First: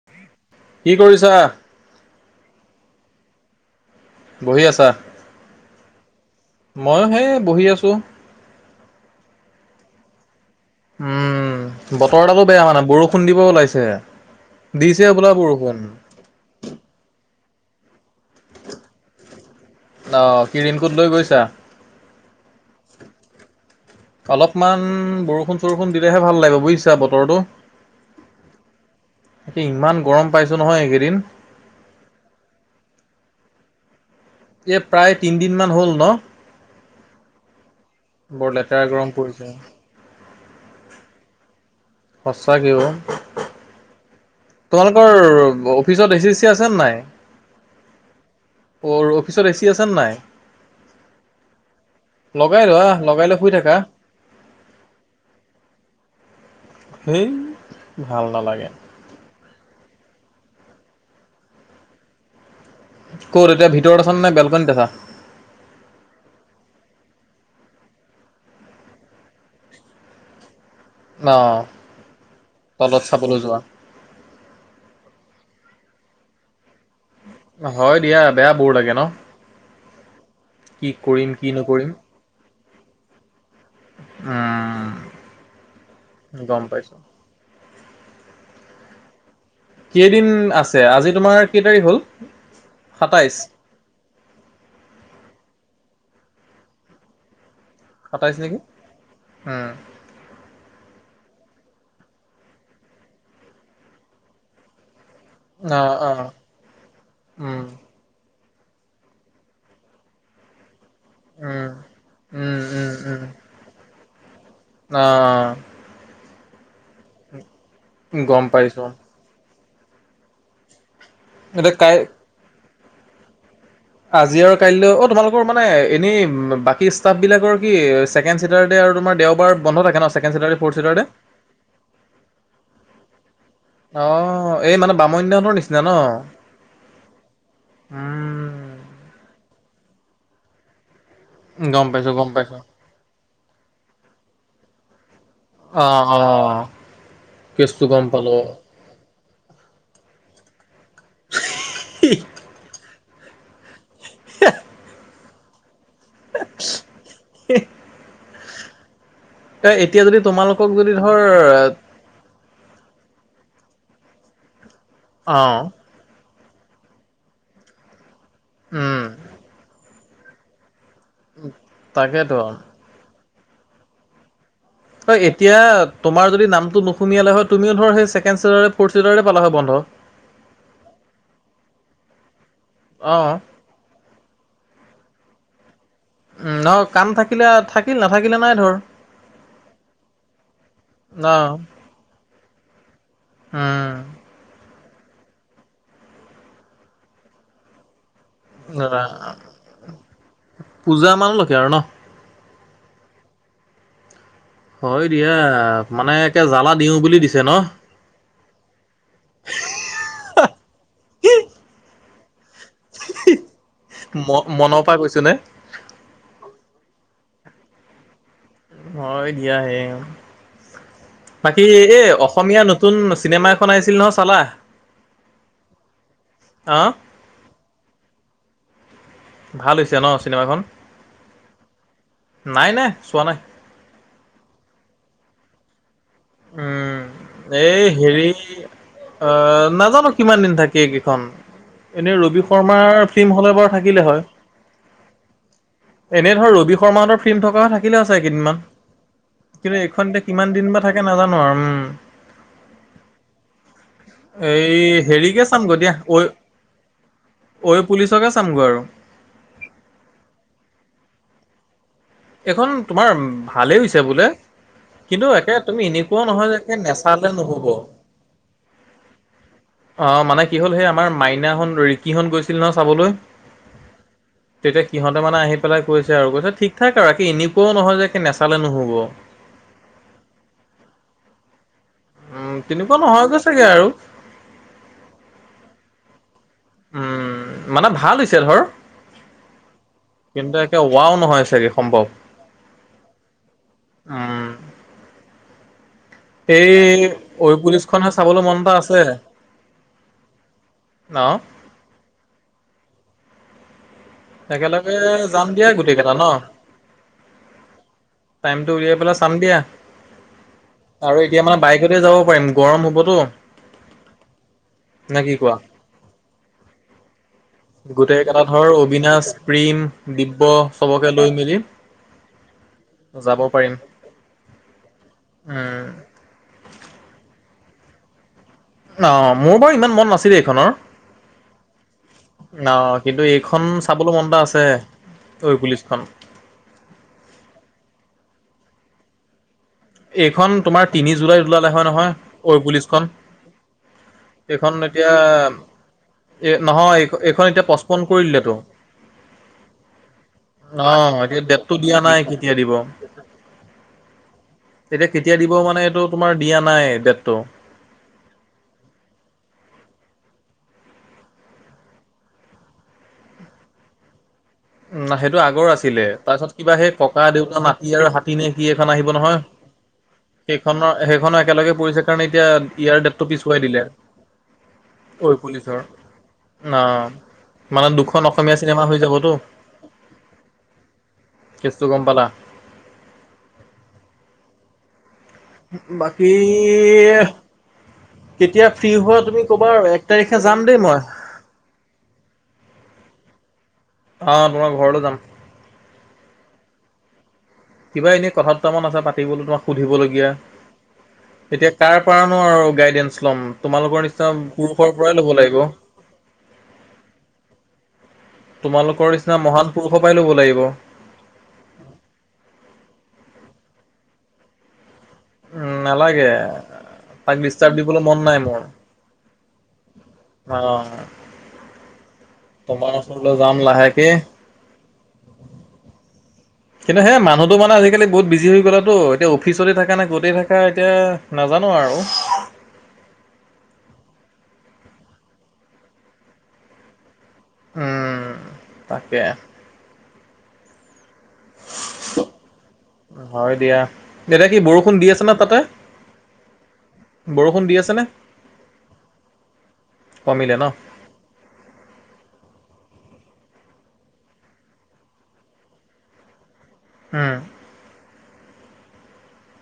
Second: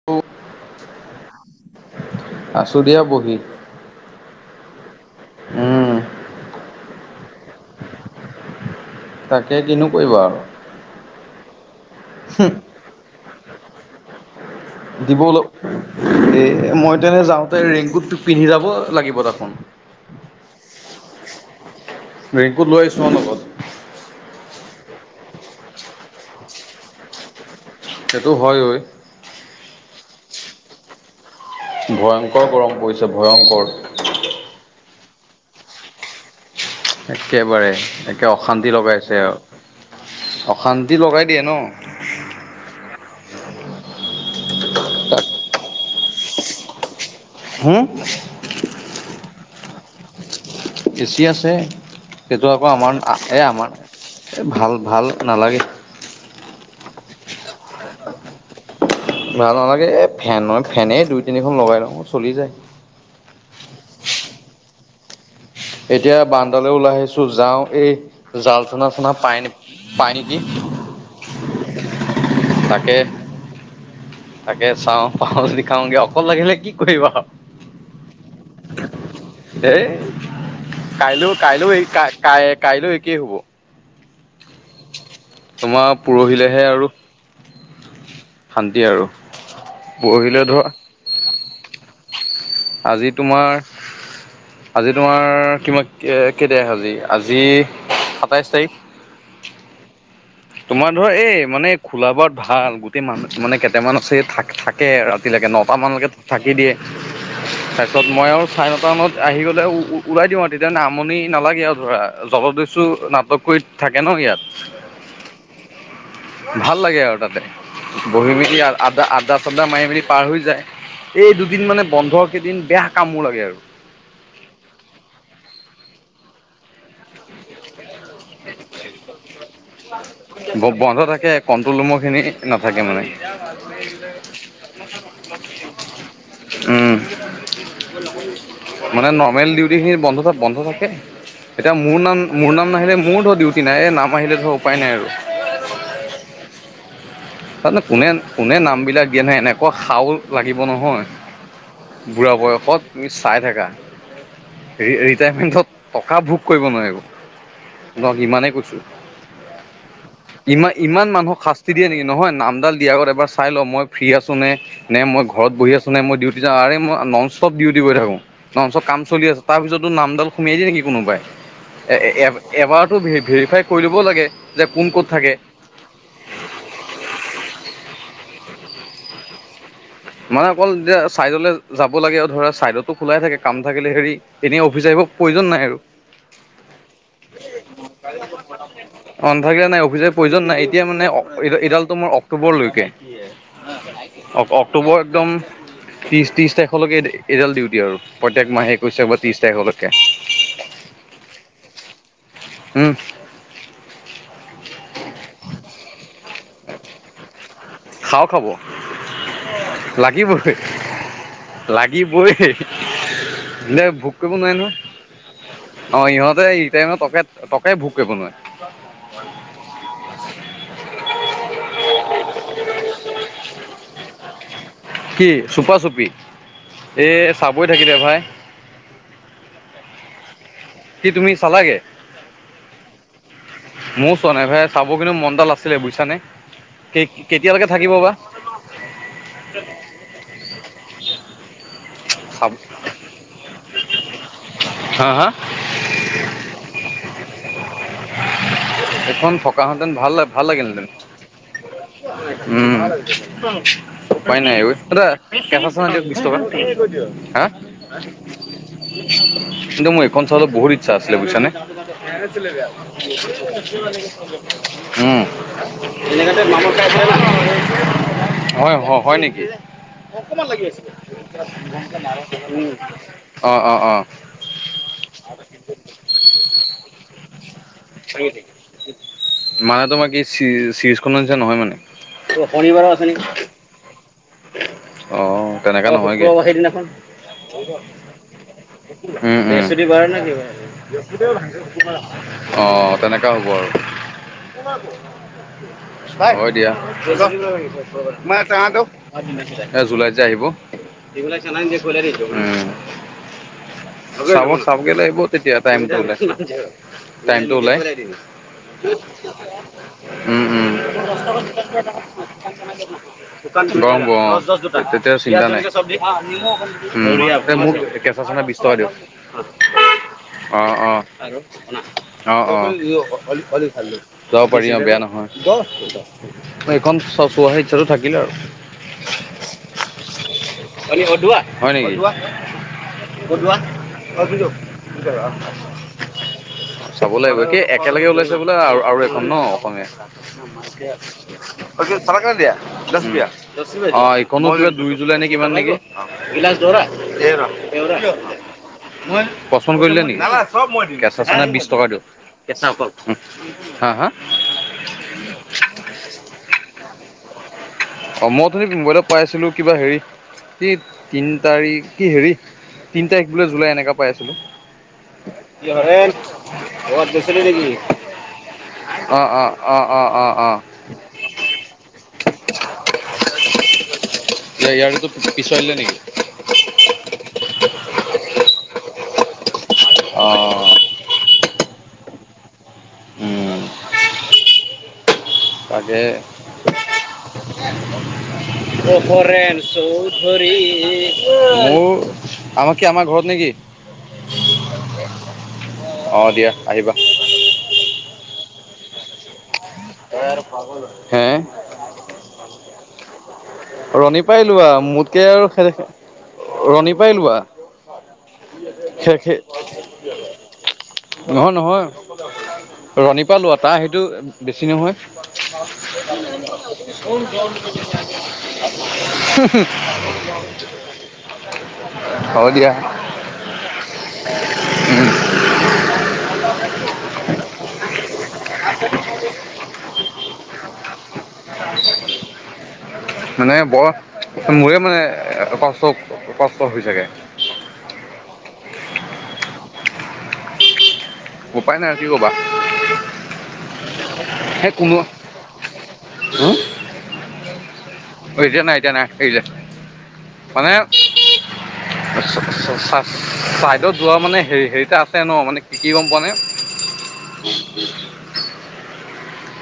[inaudible] কি কৰিছা? আছোঁ দিয়া বহি। বহি আছা, উম মইও সেই বহি আছোঁ। তাকে, কিনো কৰিবা আৰু। উম, বতৰ দালো বেয়া হোৱা নাই, বৰষুণ দিব ওলাইছে। দিছে দিব হ'বলা অলপ বৰষুণ। এ, মই তেনে যাওঁতে, ৰেইনকোটটো পিন্ধি যাব লাগিব দেখোন। অ', কি ৰেইনকোট লৈ গৈছা। ৰেইনকোট লৈ আহিছোঁ অ', লগত। অলপমান বৰষুণ-চৰষুণ দিলেহে ভাল লাগিব, বুজিছা বতৰটো। সেইটো হয় ঐ। একে ইমান গৰম পাইছো নহয়, এইকেইদিন। ভয়ংকৰ গৰম পৰিছে ভয়ংকৰ। ইয়াত, প্ৰায় তিনদিন মান হ'ল ন। একেবাৰে একে বৰ অশান্তি লেতেৰা গৰম লগাইছে আৰু পৰিছে। অশান্তি লগাই দিয়ে ন। সঁচাকে অ'। তোমালোকৰ অফিচত এচি চি আছে নে নাই। হুম। অ', ৰ অফিচত এ চি আছেনে নাই। এ চি আছে সেটো লগাই আকৌ লোৱা, আমাৰ লগাই লৈ এই শুই আমাৰ থাকা। এ ভাল, ভাল নালাগে। হেই ভাল নালাগে। ভাল নালাগে এই ফেনৰ ফেনেই দুই তিনিখন লগাই লওঁ চলি যায়। ক'ত এতিয়া ভিতৰত আছা নে বেলকনিত আছা। এতিয়া বাৰান্দালৈ ওলাই আহিছোঁ যাওঁ এই জাল চনা, চনা পাই নে। পাই নেকি। অ', তাকে তলত চাবলৈ যোৱা। তাকে চাওঁ পাওঁ যদি খাওঁগে অকল থাকিলে কি কৰিবা আৰু। হয় দিয়া বেয়া ব'ৰ লাগে ন। আৰু এই কি কৰিম কাইলৈও, কি কাইলৈও নকৰিম কাই কাইলৈ একেই হ'ব। উম। তোমাৰ পৰহিলেহে গম আৰু পাইছো শান্তি আৰু। কেইদিন পৰহিলৈ ধৰা আছে আজি তোমাৰ কেই তাৰিখ হ'ল? আজি সাতাইশ তোমাৰ আজি তোমাৰ কিমা কে, কে তাৰিখ আজি আজি সাতাইছ নেকি উম। তোমাৰ ধৰা এই মানে খোলা বাৰত ভাল গোটেই মানুহ মানে কেইটামান আছে থাক থাকে ৰাতিলৈকে ন' তা অ মান লকে অ থাকি দিয়ে। উম পাছত মই আৰু চাৰে নটা মানত আহি গ'লে ওলাই দিওঁ আৰু তেতিয়াে আমনি নালাগে উম আৰু ধৰা উম জলদস্যু উম উম নাটক কৰি থাকে ন ইয়াত। অ'। ভাল লাগে আৰু তাতে বহি গম মেলি পাইছো আড্ডা আড্ডা আদ্দা মাৰি, মাৰি মেলি পাৰ হৈ যায় এই দুদিন এতিয়া মানে কাই বন্ধ কেইদিন বেয়া কামোৰ লাগে আৰু। আজি আৰু কাইলৈ অ', তোমালোকৰ মানে এনেই বাকী ষ্টাফ বিলাকৰ কি ছেকেণ্ডচেতাৰ ডে আৰু তোমৰ দেওবাৰ বন্ধ থাকে ন' কে ছেকেণ্ডচেতাৰ ডে ফৰ্থ বন্ধ চেতাৰ ডে। থাকে কণ্ট্ৰল ৰুমৰখিনি নাথাকে মানে। অ', এই মানে বামুণীয়াহঁতৰ নিচিনা ন? উম। উম, মানে নৰ্মেল ডিউটিখিনি বন্ধত বন্ধ থাকে। এতিয়া গম মোৰ পাইছোঁ, নাম, গম মোৰ পাইছোঁ। নাম নাহিলে মোৰ ধৰ ডিউটি নাই এই নাম আহিলে ধৰ উপায় নাই আৰু। অ', অ'। তাতনো কেচটো গম কোনে, পালোঁ। কোনে নাম বিলাক ই এনে এনেকুৱা শাও লাগিব নহয় বুঢ়া বয়সত তুমি চাই থাকা। ৰিটায়াৰমেন্টত টকা ভোগ কৰিব নোৱাৰিব। ইমানেই কৈছোঁ এ এতিয়া যদি তোমালোকক ইমান যদি ইমান ধৰ মানুহক শাস্তি দিয়ে নেকি নহয় নামডাল দিয়া আগত এবাৰ চাই ল মই ফ্ৰী আছোঁ নে, নে মই ঘৰত অ', বহি আছোঁ মই ডিউটি যাওঁ মই নন ষ্টপ ডিউটি কৰি থাকো ননষ্টপ কাম উম, চলি আছে তাৰপিছত টো নামডাল সোমিয়াই দি নেকি কোনোবাই এ তাকেতো। এবাৰতো ভেৰিফাই কৰি ল'ব লাগে। যে কোন ক'ত হয় থাকে এতিয়া তোমাৰ যদি নামটো নুশুমিয়ালে হয়, তুমিও ধৰ সেই ছেকেণ্ড চিটাৰে ফ'ৰ্থ ছিটাৰে পালা হয় বন্ধ। মানে অকল যেতিয়া চাইডলে যাব লাগে ধৰা চাইডতো খোলাই অ', থাকে কাম। থাকিলে হেৰি এনেই অফিচ আহিব প্ৰয়োজন নাই আৰু। উম। নহয় কাম থাকিলে থাকিল নাথাকিলে নাই ধৰ। [unintelligible] অফিচ আহিবৰ প্ৰয়োজন নাই এতিয়া মানে অ', এডাল তোমাৰ অক্টোবৰলৈকে। উম। অ অ অক্টোবৰ একদম ত্ৰিশ ত্ৰিশ তাৰিখলৈকে এইডাল ডিউটি আৰু। প্ৰত্যেক মাহে একৈশ তাৰিখৰ পৰা ত্ৰিশ তাৰিখলৈকে পূজা মানলৈকে আৰু ন? উম। হয় দিয়া মানে একে জ্বালা দিওঁ বুলি দিছে ন শাও খাব। লাগিবই লাগিবই। ইহঁতে ভোগ কৰিব ম নোৱাৰে নহয় মনৰ পৰা কৈছো নে অ ইহঁতে ৰেট্ৰায়েমেন্ত্ৰৰ টকাই ভোগ কৰিব নোৱাৰে। হয় দিয়াহে বাকী এই অসমীয়া নতুন চিনেমা এখন আহিছিল নহয় চালা কি চুপা চুপি অ এ চাবই থাকিলে ভাই। ভাল হৈছে ন চিনেমাখন কি তুমি চালাগে নাই নাই চোৱা নাই মইও চোৱা নাই ভাই চাবগে কিন্তু মন এটা আছিলে বুজিছানে উম সেই এই হেৰি অ নাজানো কিমান দিন থাকে এই কেইখন। এনেই ৰবি চাব শৰ্মাৰ ফিল্ম হ'লে বাৰু থাকিলে হয়। হা হা এনে ধৰ ৰবি শৰ্মাহঁতৰ ফিল্ম থকা হয় থাকিলে হয় চাগে কেইদিনমান। এইখন কিন্তু থকাহেঁতেন এইখন ভাল এতিয়া ভাল কিমান দিন বা লাগিলহেঁতেন থাকে নাজানো আৰু উম। উম। উপাই নাই অই অ এই দাদা হেৰিকে কেঁচা চামগৈ চানা দিয়া দিয়ক ঐ বিশ টকাৰ হা ঐ পুলিচকে চামগৈ আৰু কিন্তু মোৰ এইখন চাবলৈ বহুত ইচ্ছা আছিলে বুজিছানে। এইখন তোমাৰ ভালেই হৈছে বোলে [unintelligible] উম। কিন্তু একে তুমি এনেকুৱাও নহয় যে একে নেচালে নহ'ব। [unintelligible] হয় হয় নেকি। অ' মানে অকমান কি লাগি হ'ল সেই আছিলে আমাৰ মাইনাহত ৰিকিহত গৈছিল উম নহয় চাবলৈ। অ অ অ। তেতিয়া সিহঁতে মানে আহি পেলাই কৈছে আৰু কৈছে ঠিক ঠাক আৰু বাকী এনেকুৱাও নহয় যে নেচালে নহ'ব। মানে তোমাৰ কি চিজ চিজখনৰ নিচিনা নহয় মানে উম, শনিবাৰেও তেনেকুৱা আছে নহয়গৈ নেকি। চাগে আৰু অ তেনেকা নহয়গে। উম, মানে ভাল হৈছে ধৰ। উম উম। ৰবিবাৰ নে কি বাৰ কিন্তু একে ৱাও নহয় চাগে সম্ভৱ বৃহস্পতিবাৰ অ তেনেকা হ'ব আৰু। উম। হয় দিয়া এই ঐ পুলিচখনহে চাবলৈ মন এটা আছে [unintelligible] এ জুলাইত যে আহিব ন'। [unintelligible] একেলগে সোনকালে আহিব যাম তেতিয়া দিয়া টাইমটো গোটেই কেইটা ওলাই ন' টাইমটো ওলাই। টাইমটো উলিয়াই পেলাই চাম দিয়া। উম উম। আৰু এতিয়া মানে বাইকতে যাব পাৰিম গৰম হ'বতো গৰম হ'ব অ তেতিয়া নে একো কি চিন্তা কোৱা? নাই উম মোক গোটেই কেঁচা কেইটা চেনা বিশ ধৰ টকা দিয়ক। অবিনাশ প্ৰীম দিব্য অ অ চবকে লৈ মেলি অ অ যাব পাৰিম। যাব পাৰি অ বেয়া নহয় বহ উম এইখন চ চোৱাৰ ইচ্ছাটো থাকিলে আৰু। অ মোৰ বাৰু ইমান মন নাছিলে এইখনৰ আৰু হয় নেকি অ কিন্তু এইখন। চাবলৈ মন এটা আছে ঐ পুলিচখন। চাব লাগিব, কে একেলগে ওলাইছে বোলে আৰু আৰু এখন ন' অসমীয়া? এইখন তোমাৰ তিনি জুলাইত ওলালে হয় নহয় ঐ পুলিচখন। [inaudible] এইখন দুই এতিয়া জুলাই নে কি কিমান নেকি। এ নহয় এই এইখন এতিয়া পচপন কৰি দিলেতো। [unintelligible] মই প্ৰশ্ন কৰিলে নেকি? অ' কেঁচা এতিয়া চানাত বিছ ডেটটো টকা দিয়া দিয়ক। নাই কেতিয়া দিব। কেঁচা অকল উম। হা হা? এতিয়া কেতিয়া দিব মানে এইটো তোমাৰ দিয়া নাই ডেটটো। অ', মই উঠনি মোবাইলত পাইছিলো কিবা হেৰি। কি তিন তাৰিখ কি হেৰি তিন তাৰিখ বোলে জুলাই এনেকা পাই আছিলোঁ। উম, না সেইটো কি আগৰ আছিলে, হৰেণ তাৰ পিছত কিবা সেই ক'ৰবাত ককা গৈছিলি দেউতা নেকি মাটি আৰু হাতী নে কি এখন আহিব অ নহয়। অ', অ', অ', অ'। সেইখন' সেইখন' একেলগে পৰিছে কাৰণ এতিয়া ইয়াৰ ডেটটো পিছুৱাই দিলে। ইয়া ইয়াৰ পিছুৱাই দিলে নেকি? ন, মানে দুখন অসমীয়া চিনেমা হৈ যাবতো। অ'। কেছটো গম পালা। উম। বাকীহ অ', হৰেণ ক'বা আৰু এক তাৰিখে চৌধুৰী। যাম দেই মই উম, মোৰ আমাক কি আমাৰ ঘৰত নেকি? অ', তোমাৰ ঘৰটো যাম। অ', দিয়া আহিবা। কিবা এনে কথা দুটামান আছে পাতিবলৈ [inaudible] সুধিবলগীয়া, হে এতিয়া কাৰ পৰানো আৰু গাইডেনছ লম তোমালোক ৰণী পাই লোৱা মোতকে আৰু ৰণী পাই লোৱা। তোমালোকৰ খেখে। নিচিনা মহান পুৰুষৰ পৰাই ল'ব লাগিব নহয় নহয়, ৰণী পা লোৱা তাৰ সেইটো বেছি নহয়। [inaudible] উম নালাগে তাক ডিষ্টাৰ্ব দিবলৈ মন নাই মোৰ [inaudible] অ'। হ'ব দিয়া। ঘৰলৈ যাম লাহেকে। কেনহে মানুহটো মানে আজিকালি বহুত বিজি হৈ গ'লাতো। তে, অফিচতে থাকা না ক'তে থাকা, এতিয়া নাজানো আৰু। মানে বৰ মোৰে মানে কষ্ট কষ্ট হয় চাগে। উম, তাকে। ওপাই নাই আৰু কি ক'বা। হয় দিয়া এতিয়া কি [inaudible] বৰষুণ দি আছে ন তাতে উম। বৰষুণ দি আছে নে? অ', এতিয়া নাই এতিয়া নাই এৰিলে মানে [inaudible] চা-চাইডত যোৱা মানে হেৰি-হেৰিটা আছে ন' মানে কি গম পোৱা নে? উম।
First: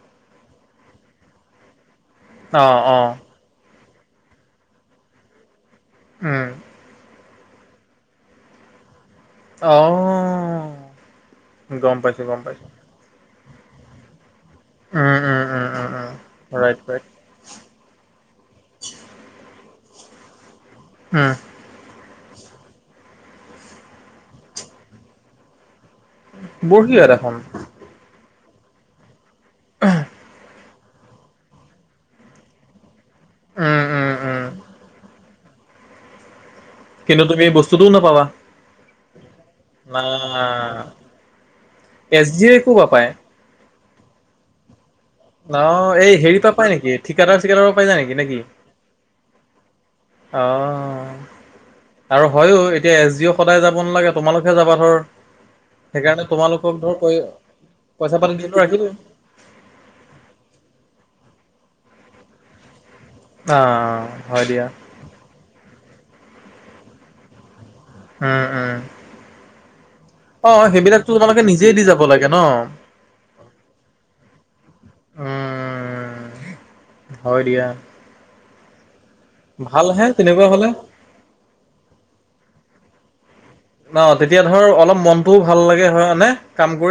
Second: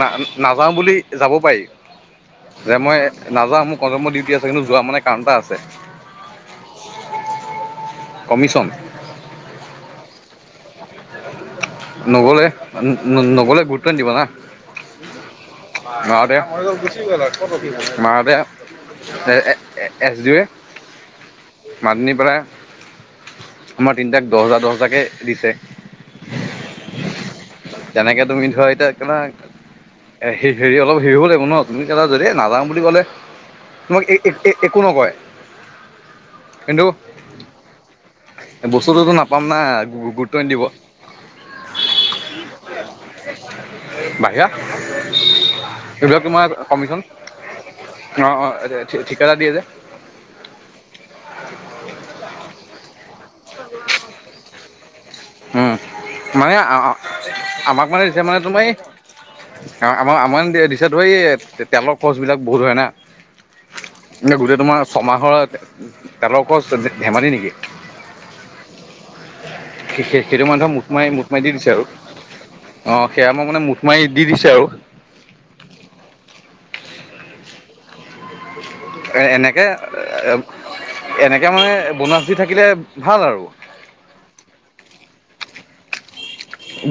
না-নাযাওঁ বুলি যাব পাৰি। অ যে অ মই নাযাওঁ মোৰ কলমৰ ডিউটি আছে কিন্তু যোৱা মানে কাৰণ এটা আছে। উম। [inaudible] কমিছন। অ, গম পাইছো গম নগ'লে, পাইছো নগ'লে, গুৰুত্ব নিদিব না। উম উম উম উম উম [inaudible] মাজতে right right S, D, A um, মাতি নি পেলাই, আমাৰ তিনটাক দহ হাজাৰ, দহ হাজাৰকে, দিছে। বৰহিয়া দেখোন। তেনেকে তুমি ধৰা এতিয়া কিবা এ, হেৰি হেৰি অলপ হেৰিব লাগিব ন, তুমি কেলা, যদি নাযওঁ বুলি ক'লে। উম তোমাক উম উম এ, একো নকয়, কিন্তু কিন্তু তুমি বস্তুটোও নাপাবা, বস্তুটোতো নাপাম না গুৰুত্ব নিদিব আহ এছ, ডি, একো, পাপায়। [inaudible] বাহিৰা। অ, এই এইবিলাক হেৰি তোমাৰ পৰা পাই নেকি কমিশ্যন ঠিকাদাৰ-চিকাদাৰেও পাই যায় নেকি, নেকি? ঠি, ঠিকাদাৰ দিয়ে যে। অ, আৰু হয়ো, এতিয়া এছ, জি, এইও সদায় যাব নালাগে, তোমালোকহে যাবা ধৰ। উম, সেইকাৰণে মানে তোমালোকক, ধৰ কৈ আমাক মানে দিছে পইচা মানে পাতি দি তোমাৰ টো, এই ৰাখিলো। আমাৰ, আমাৰ দিছো এই, তেলৰ খৰচ বিলাক বহুত হয় না। অ, হয় গোটেই দিয়া। তোমাৰ ছমাহৰ তেলৰ, খৰচ ধেমালি নেকি। উম, উম, শেষে সেইটো অ মানুহৰ মুঠ মাৰি, সেইবিলাকতো মুঠ মাৰি, তোমালোকে দি দিছে নিজেই আৰু যাব লাগে ন অ, সেয়া মই মানে মুঠ মাৰি দি দিছে আৰু। উম, হয় দিয়া। এনেকে, ভালহে তেনেকুৱা হলে এনেকেমানে বৌনাছ দি থাকিলে, ভাল আৰু। ন, তেতিয়া ধৰ অলপ মনটো ভাল লাগে হয়ানে।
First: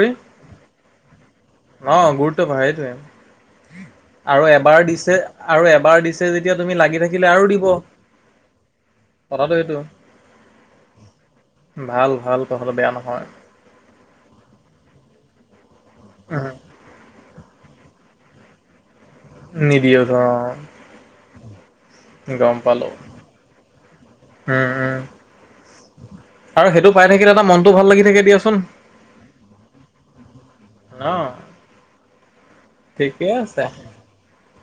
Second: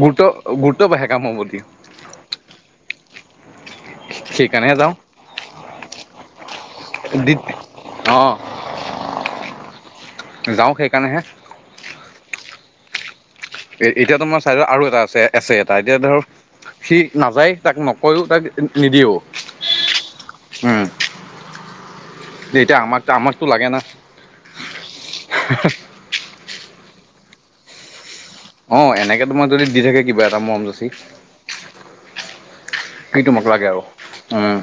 গুৰুত্ব, গুৰুত্ব বাহে কামৰ প্ৰতি। অ, গুৰুত্ব বাহে সেইটোৱে। আৰু সেইকাৰণেহে এবাৰ যাওঁ দিছে আৰু এবাৰ দিছে যেতিয়া তুমি লাগি থাকিলে দি আৰু দিব। অ, কথাতো‌ সেইটো। যাওঁ সেইকাৰণে হে। ভাল, ভাল, তহঁতৰ বেয়া নহয়। এতিয়াটো, তোমাৰ চাইডত আৰু এটা আছে এছ, এ, এটা এতিয়া ধৰ উম, সি নাযায়, তাক নকৈও, তাক নিদিয়েও। নিদিয়ে অ, উম, গম এতিয়া পালো আমাক, আমাকটো লাগে না, [inaudible] উম উম আৰু সেইটো পাই থাকিলে তাৰ মনত ভাল লাগি থাকে। দিয়াচোন অ, এনেকে তোমাৰ যদি দি থাকে, কিবা এটা মৰম যাচি ন কি ঠিকে তোমাক আছে। লাগে আৰু উম,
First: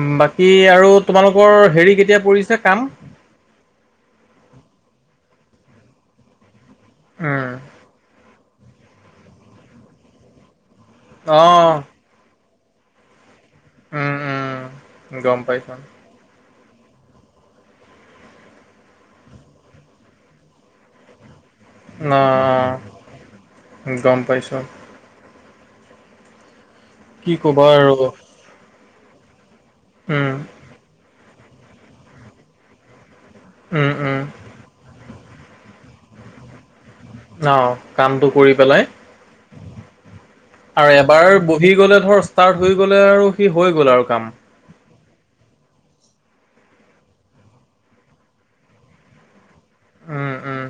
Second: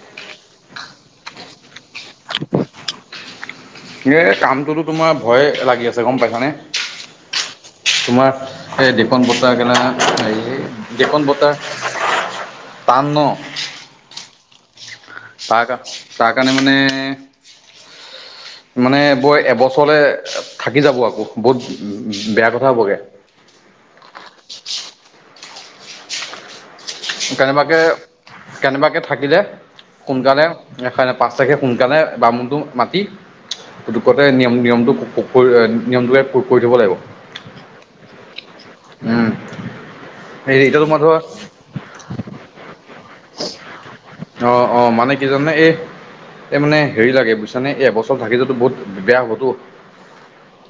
উম বাকী আৰু তোমালোকৰ হেৰি কেতিয়া পৰিছে কাম- এই কামটোতো তোমাৰ ভয়ে লাগি আছে গম পাইছানে- অ। তোমাৰ সেই ডিকম পঠোৱা কেনে হেৰি ডিকম অ বৰ্তাৰ টান ন। উম' উম। গম চা পাইছো তাৰ কাৰণে মানে মানে বৰ এবছৰলে থাকি যাব আকৌ বহুত বেয়া কথা অঁ হ'বগৈ গম পাইছোঁ। কি ক'বা কেনেবাকে আৰু কেনেবাকে থাকিলে উম সোনকালে পাঁচ তাৰিখে সোনকালে বামুণটো মাতি, উম উম পুটুকতে নিয়ম নিয়মটো ক ক কৰি নিয়মটোকে কৰি থব লাগিব। অ কামটো কৰি পেলাই হেৰি এতিয়াতো আৰু মই ধৰ এবাৰ ব সি গ'লে ধৰ ষ্টাৰ্ট হৈ গ'লে আৰু সি হৈ গ'ল আৰু কাম। অ, অ মানে কি জাননে এই এই মানে হেৰি লাগে বুইছানে এ এবছৰ থাকি যোৱাটো বহুত বেয়া হ'বতো। উম, উম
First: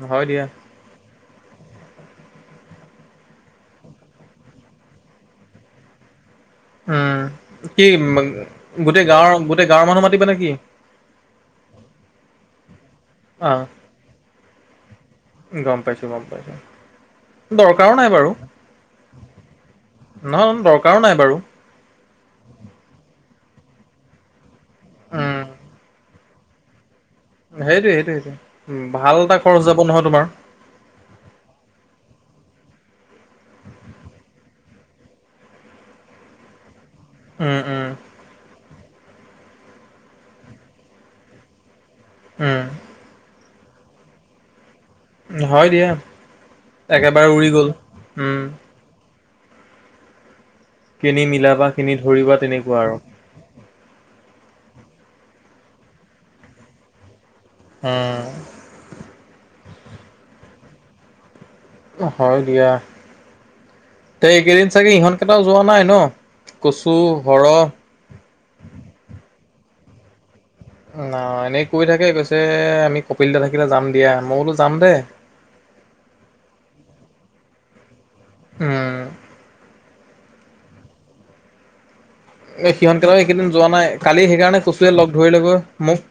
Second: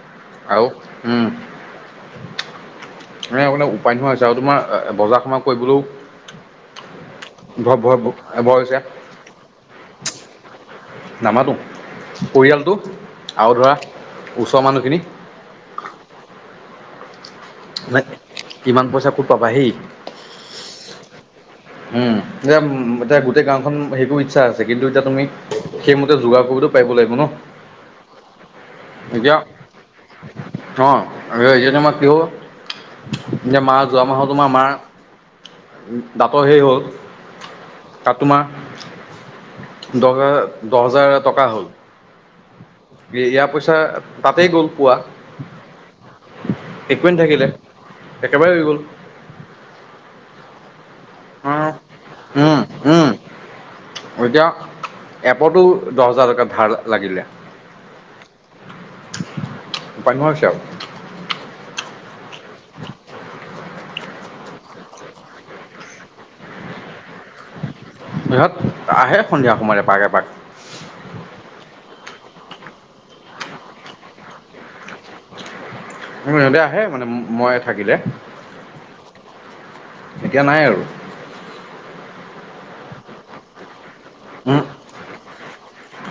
নহয় দিয়া। আৰু উম উপায় নোহোৱা হৈছে আৰু তোমাৰ বজাৰ সমাৰ কৰিবলেও উম কি গোটেই গাঁৱৰ ভয় হৈছে গোটেই গাঁৱৰ মানুহ মাতিবা নেকি? নামাতো পৰিয়ালটো আৰু অ', ধৰা ওচৰৰ মানুহখিনি। গম পাইছো গম পাইছো। দৰকাৰো মানে নাই বাৰু ইমান পইচা ক'ত পাবা হেই নহয় দৰকাৰো নাই বাৰু। উম এতিয়া এতিয়া গোটেই গাঁওখন সেইবোৰ ইচ্ছা আছে, কিন্তু এতিয়া তুমি উম, সেই ম যোগাৰ কৰিবতো পাৰিব লাগিব ন। সেইটোয়ে সেইটোয়ে সেইটোয়ে ভাল এটা এতিয়া খৰচ যাব নহয় তোমাৰ। অ আৰু এতিয়াটো মই পিঅ এতিয়া মা যোৱা মাহত তোমাৰ মাৰ, দাঁতৰ সেই হ'ল। উম, উম। তাত তোমাৰ দহ হাৰ দহ হাজাৰ টকা হ'ল। উম। ইয়াৰ পইচা তাতেই গ'ল পোৱা। হয় দিয়া একোৱেই একেবাৰে নাথাকিলে উৰি গ'ল উম। একেবাৰে হৈ গ'ল। কেনি মিলাবা অঁ কেনি ধৰিবা উম, তেনেকুৱা আৰু। উম, এতিয়া এপতো দহ হাজাৰ টকা ধাৰ লাগিলে। অ। পাম্য হৈছে আও। হয় দিয়া। তে এইকেইদিন চাগে ইহঁতকেইটাও যোৱা নাই ন, কচু, সৰহ? সিহঁত আহে সন্ধিয়া সময়ত এপাক এপাক। ন এনেই কৈ থাকে কৈছে, আমি কপিল দা থাকিলে যাম দিয়া, মই বোলো যাম দে। উম সিহঁতে আহে মানে মই থাকিলে। উম। এতিয়া নাই আৰু। এ সিহঁত কেইটা লগত এই কেইদিন যোৱা নাই, কালি সেইকাৰণে কচুয়ে লগ ধৰিলেগৈ মোক।